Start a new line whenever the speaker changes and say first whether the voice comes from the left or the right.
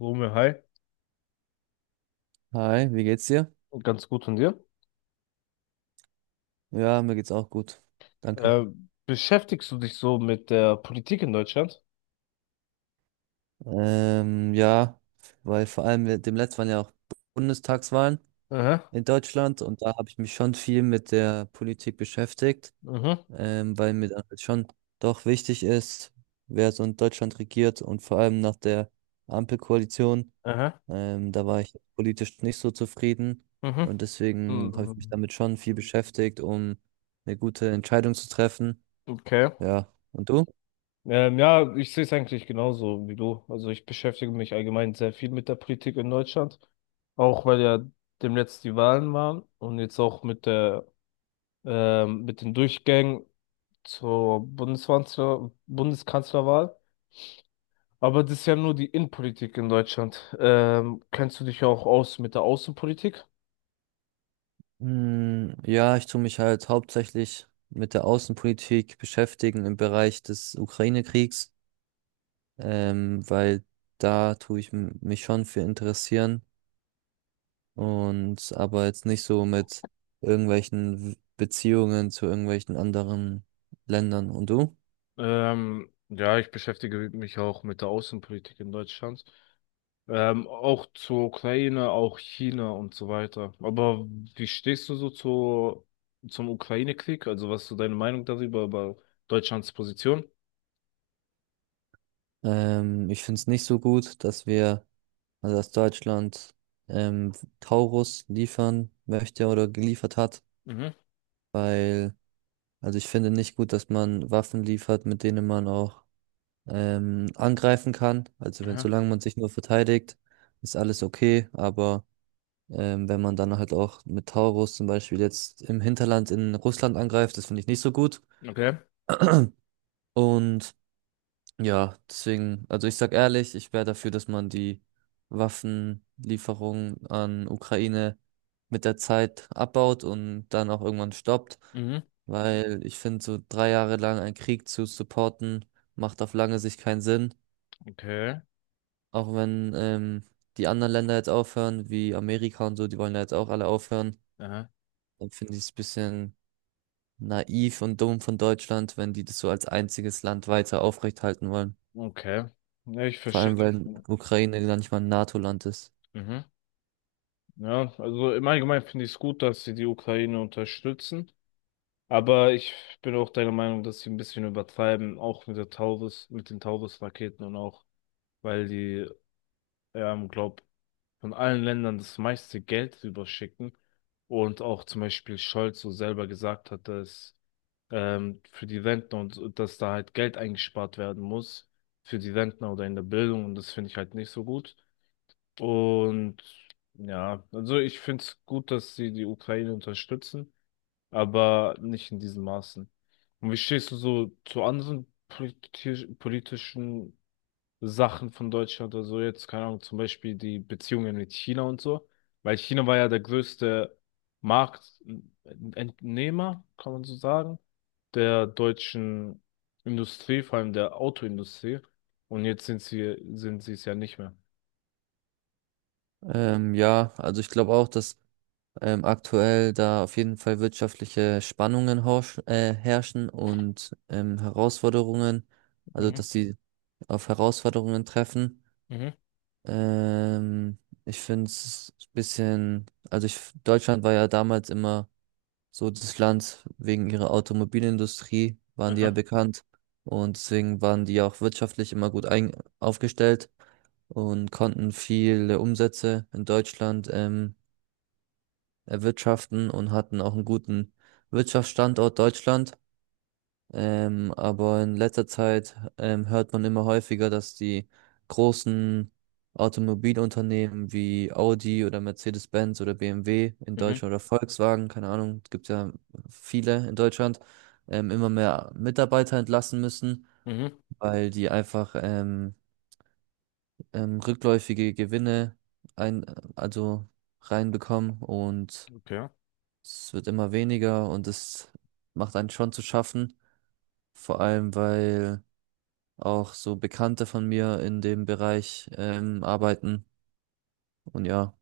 left: Romeo, hi.
right: Hi, wie geht's dir?
left: Ganz gut von dir.
right: Ja, mir geht's auch gut. Danke.
left: Äh, Beschäftigst du dich so mit der Politik in Deutschland?
right: Ja, weil vor allem mit dem letzten waren ja auch Bundestagswahlen
left: Aha,
right: in Deutschland, und da habe ich mich schon viel mit der Politik beschäftigt,
left: aha,
right: weil mir dann halt schon doch wichtig ist, wer so in Deutschland regiert, und vor allem nach der Ampelkoalition.
left: aha,
right: Da war ich politisch nicht so zufrieden,
left: aha.
right: und deswegen habe ich mich
left: Mhm.
right: damit schon viel beschäftigt, um eine gute Entscheidung zu treffen.
left: Okay.
right: Ja, und du?
left: Ja, ich sehe es eigentlich genauso wie du. Also ich beschäftige mich allgemein sehr viel mit der Politik in Deutschland, auch weil ja demnächst die Wahlen waren und jetzt auch mit der mit den Durchgängen zur Bundeskanzlerwahl. Aber das ist ja nur die Innenpolitik in Deutschland. Kennst du dich auch aus mit der Außenpolitik?
right: Ja, ich tue mich halt hauptsächlich mit der Außenpolitik beschäftigen im Bereich des Ukraine-Kriegs, weil da tue mich schon für interessieren, und aber jetzt nicht so mit irgendwelchen Beziehungen zu irgendwelchen anderen Ländern. Und du?
left: Ja, ich beschäftige mich auch mit der Außenpolitik in Deutschland. Auch zur Ukraine, auch China und so weiter. Aber wie stehst zum Ukraine-Krieg? Also was ist so deine Meinung darüber, über Deutschlands Position?
right: Ich finde es nicht so gut, dass also dass Deutschland ähm, Taurus liefern möchte oder geliefert hat,
left: Mhm.
right: weil ich finde nicht gut, dass man Waffen liefert, mit denen man auch angreifen kann. Also wenn,
left: Aha.
right: solange man sich nur verteidigt, ist alles okay. Aber wenn man dann halt auch mit Taurus zum Beispiel jetzt im Hinterland in Russland angreift, das finde ich nicht so gut.
left: Okay.
right: Und Ja, deswegen, also ich sag ehrlich, ich wäre dafür, dass man die Waffenlieferungen an Ukraine mit der Zeit abbaut und dann auch irgendwann stoppt,
left: Mhm.
right: weil ich finde, so 3 Jahre lang einen Krieg zu supporten, macht auf lange Sicht keinen Sinn.
left: Okay.
right: Auch wenn die anderen Länder jetzt aufhören, wie Amerika und so, die wollen ja jetzt auch alle aufhören,
left: Aha.
right: dann finde ich es ein bisschen naiv und dumm von Deutschland, wenn die das so als einziges Land weiter aufrechthalten wollen.
left: Okay. Ja, ich
right: Vor
left: verstehe.
right: allem, weil Ukraine gar nicht mal ein NATO-Land ist.
left: Mhm. Ja, also im Allgemeinen finde ich es gut, dass sie die Ukraine unterstützen. Aber ich bin auch deiner Meinung, dass sie ein bisschen übertreiben, auch mit der Taurus, mit den Taurus-Raketen und auch, weil glaub, von allen Ländern das meiste Geld rüberschicken. Und auch zum Beispiel Scholz so selber gesagt hat, dass für die Rentner und so, dass da halt Geld eingespart werden muss für die Rentner oder in der Bildung. Und das finde ich halt nicht so gut. Und ja, also ich finde es gut, dass sie die Ukraine unterstützen, aber nicht in diesen Maßen. Und wie stehst du so zu anderen politisch politischen Sachen von Deutschland oder so jetzt? Keine Ahnung, zum Beispiel die Beziehungen mit China und so. Weil China war ja der größte Marktentnehmer, kann man so sagen, der deutschen Industrie, vor allem der Autoindustrie. Und jetzt sind sie es ja nicht mehr.
right: Ja, also ich glaube auch, dass aktuell da auf jeden Fall wirtschaftliche Spannungen herrschen, und Herausforderungen, also
left: Mhm.
right: dass sie auf Herausforderungen treffen.
left: Mhm.
right: Ähm, Ich finde es ein bisschen, Deutschland war ja damals immer so das Land wegen ihrer Automobilindustrie, waren die ja
left: Aha.
right: bekannt, und deswegen waren die ja auch wirtschaftlich immer aufgestellt, und konnten viele Umsätze in Deutschland erwirtschaften und hatten auch einen guten Wirtschaftsstandort Deutschland. Aber in letzter Zeit hört man immer häufiger, dass die großen Automobilunternehmen wie Audi oder Mercedes-Benz oder BMW in
left: Mhm.
right: Deutschland oder Volkswagen, keine Ahnung, es gibt ja viele in Deutschland, immer mehr Mitarbeiter entlassen müssen,
left: Mhm,
right: weil die einfach rückläufige Gewinne ein, also reinbekommen, und
left: okay.
right: es wird immer weniger, und es macht einen schon zu schaffen, vor allem weil auch so Bekannte von mir in dem Bereich arbeiten, und ja,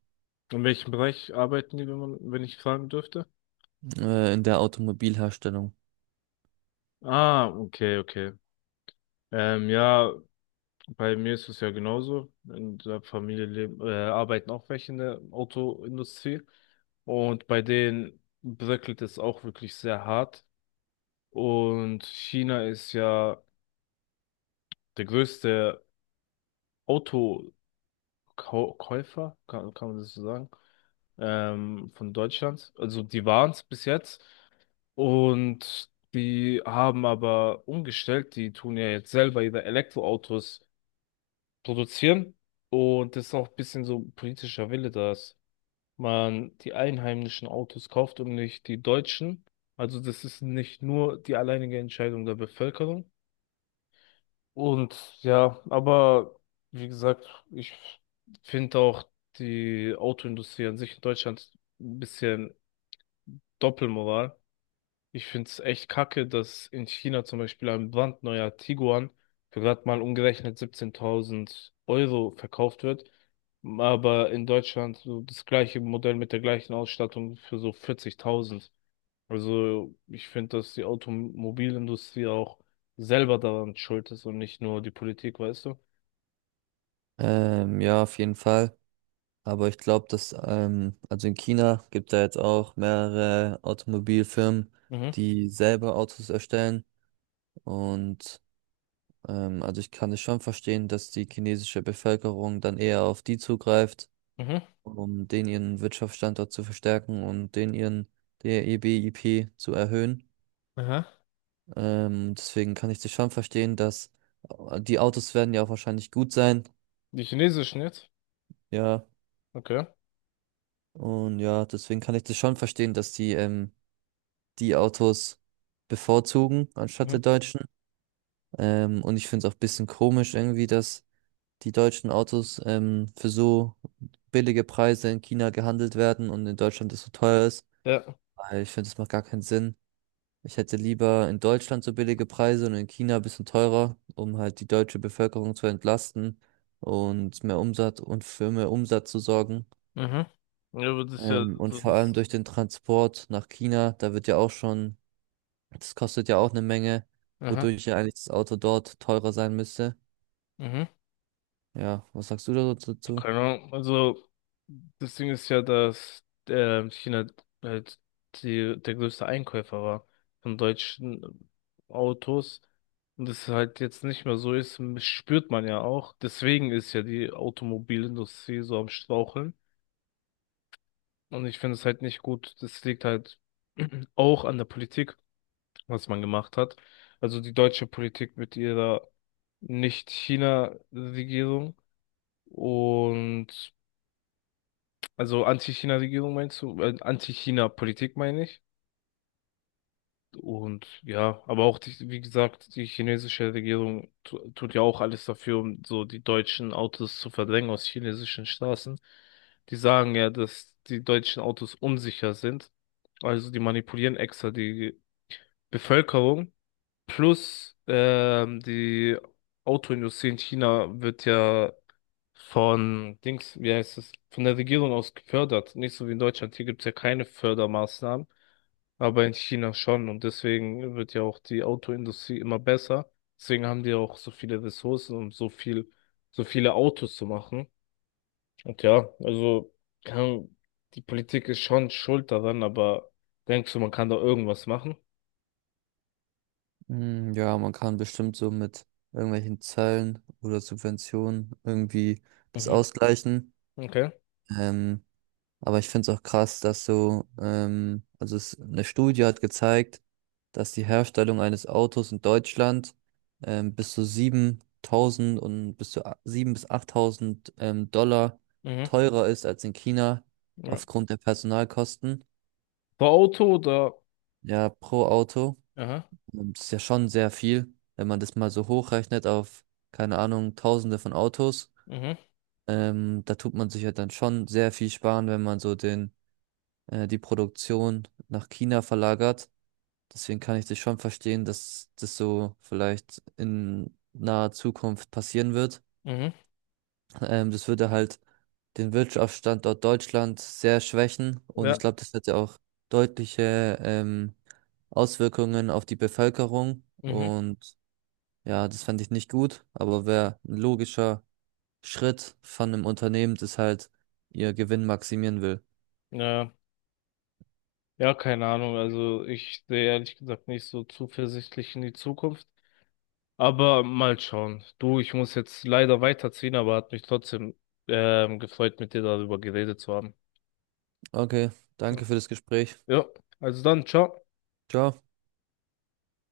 left: In welchem Bereich arbeiten die, wenn ich fragen dürfte?
right: in der Automobilherstellung.
left: Ah, okay, okay. Ja, bei mir ist es ja genauso. In der Familie arbeiten auch welche in der Autoindustrie. Und bei denen bröckelt es auch wirklich sehr hart. Und China ist ja der größte Autokäufer, kann man das so sagen, von Deutschland. Also die waren es bis jetzt. Und die haben aber umgestellt, die tun ja jetzt selber ihre Elektroautos produzieren. Und das ist auch ein bisschen so politischer Wille, dass man die einheimischen Autos kauft und nicht die deutschen. Also das ist nicht nur die alleinige Entscheidung der Bevölkerung. Und ja, aber wie gesagt, ich finde auch die Autoindustrie an sich in Deutschland ein bisschen Doppelmoral. Ich finde es echt kacke, dass in China zum Beispiel ein brandneuer Tiguan für gerade mal umgerechnet 17.000 Euro verkauft wird, aber in Deutschland so das gleiche Modell mit der gleichen Ausstattung für so 40.000. Also ich finde, dass die Automobilindustrie auch selber daran schuld ist und nicht nur die Politik, weißt du?
right: Ja, auf jeden Fall. Aber ich glaube, also in China gibt da jetzt auch mehrere Automobilfirmen,
left: Mhm,
right: die selber Autos erstellen, und ähm, also ich kann es schon verstehen, dass die chinesische Bevölkerung dann eher auf die zugreift,
left: mhm,
right: um den ihren Wirtschaftsstandort zu verstärken und den ihren der BIP zu erhöhen.
left: aha.
right: Deswegen kann ich das schon verstehen, dass die Autos werden ja auch wahrscheinlich gut sein.
left: Die chinesischen jetzt?
right: Ja,
left: Okay.
right: und ja, deswegen kann ich das schon verstehen, dass die die Autos bevorzugen anstatt der
left: Mhm.
right: Deutschen. Und ich finde es auch ein bisschen komisch irgendwie, dass die deutschen Autos für so billige Preise in China gehandelt werden und in Deutschland das so teuer ist.
left: Ja.
right: Weil ich finde, das macht gar keinen Sinn. Ich hätte lieber in Deutschland so billige Preise und in China ein bisschen teurer, um halt die deutsche Bevölkerung zu entlasten und mehr Umsatz zu sorgen.
left: Mhm. Ja, aber das ist ja
right: Und
left: so
right: vor allem
left: das.
right: durch den Transport nach China, da wird ja auch schon, das kostet ja auch eine Menge,
left: Aha.
right: wodurch ja eigentlich das Auto dort teurer sein müsste.
left: Mhm.
right: Ja, was sagst du da so dazu?
left: Keine Ahnung, also das Ding ist ja, dass China halt der größte Einkäufer war von deutschen Autos. Und das halt jetzt nicht mehr so ist, spürt man ja auch. Deswegen ist ja die Automobilindustrie so am Straucheln. Und ich finde es halt nicht gut. Das liegt halt auch an der Politik, was man gemacht hat. Also die deutsche Politik mit ihrer Nicht-China-Regierung. Und also Anti-China-Regierung meinst du? Anti-China-Politik meine ich. Und ja, aber auch, die, wie gesagt, die chinesische Regierung tut ja auch alles dafür, um so die deutschen Autos zu verdrängen aus chinesischen Straßen. Die sagen ja, dass die deutschen Autos unsicher sind. Also die manipulieren extra die Bevölkerung, plus die Autoindustrie in China wird ja von Dings, wie heißt es, von der Regierung aus gefördert. Nicht so wie in Deutschland. Hier gibt es ja keine Fördermaßnahmen, aber in China schon. Und deswegen wird ja auch die Autoindustrie immer besser. Deswegen haben die auch so viele Ressourcen, um so viele Autos zu machen. Und ja, kann, die Politik ist schon schuld daran, aber denkst du, man kann da irgendwas machen?
right: Ja, man kann bestimmt so mit irgendwelchen Zöllen oder Subventionen irgendwie das
left: Mhm.
right: ausgleichen.
left: Okay.
right: Ähm, aber ich finde es auch krass, dass eine Studie hat gezeigt, dass die Herstellung eines Autos in Deutschland ähm, bis zu 7.000 und bis zu a- 7.000 bis 8.000 Dollar
left: Mhm.
right: teurer ist als in China
left: Ja.
right: aufgrund der Personalkosten.
left: Bei Auto oder
right: Ja, pro Auto.
left: aha,
right: Und das ist ja schon sehr viel, wenn man das mal so hochrechnet auf, keine Ahnung, Tausende von Autos.
left: mhm,
right: Da tut man sich ja dann schon sehr viel sparen, wenn man die Produktion nach China verlagert. Deswegen kann ich das schon verstehen, dass das so vielleicht in naher Zukunft passieren wird.
left: mhm,
right: Das würde halt den Wirtschaftsstandort Deutschland sehr schwächen, und ich
left: ja.
right: glaube, das hätte auch deutliche Auswirkungen auf die Bevölkerung.
left: Mhm.
right: Und ja, das fand ich nicht gut, aber wäre ein logischer Schritt von einem Unternehmen, das halt ihr Gewinn maximieren will.
left: Ja, ja, keine Ahnung. Also ich sehe ehrlich gesagt nicht so zuversichtlich in die Zukunft. Aber mal schauen. Du, ich muss jetzt leider weiterziehen, aber hat mich trotzdem gefreut, mit dir darüber geredet zu haben.
right: Okay, danke für das Gespräch.
left: Ja, also dann, ciao.
right: Ciao.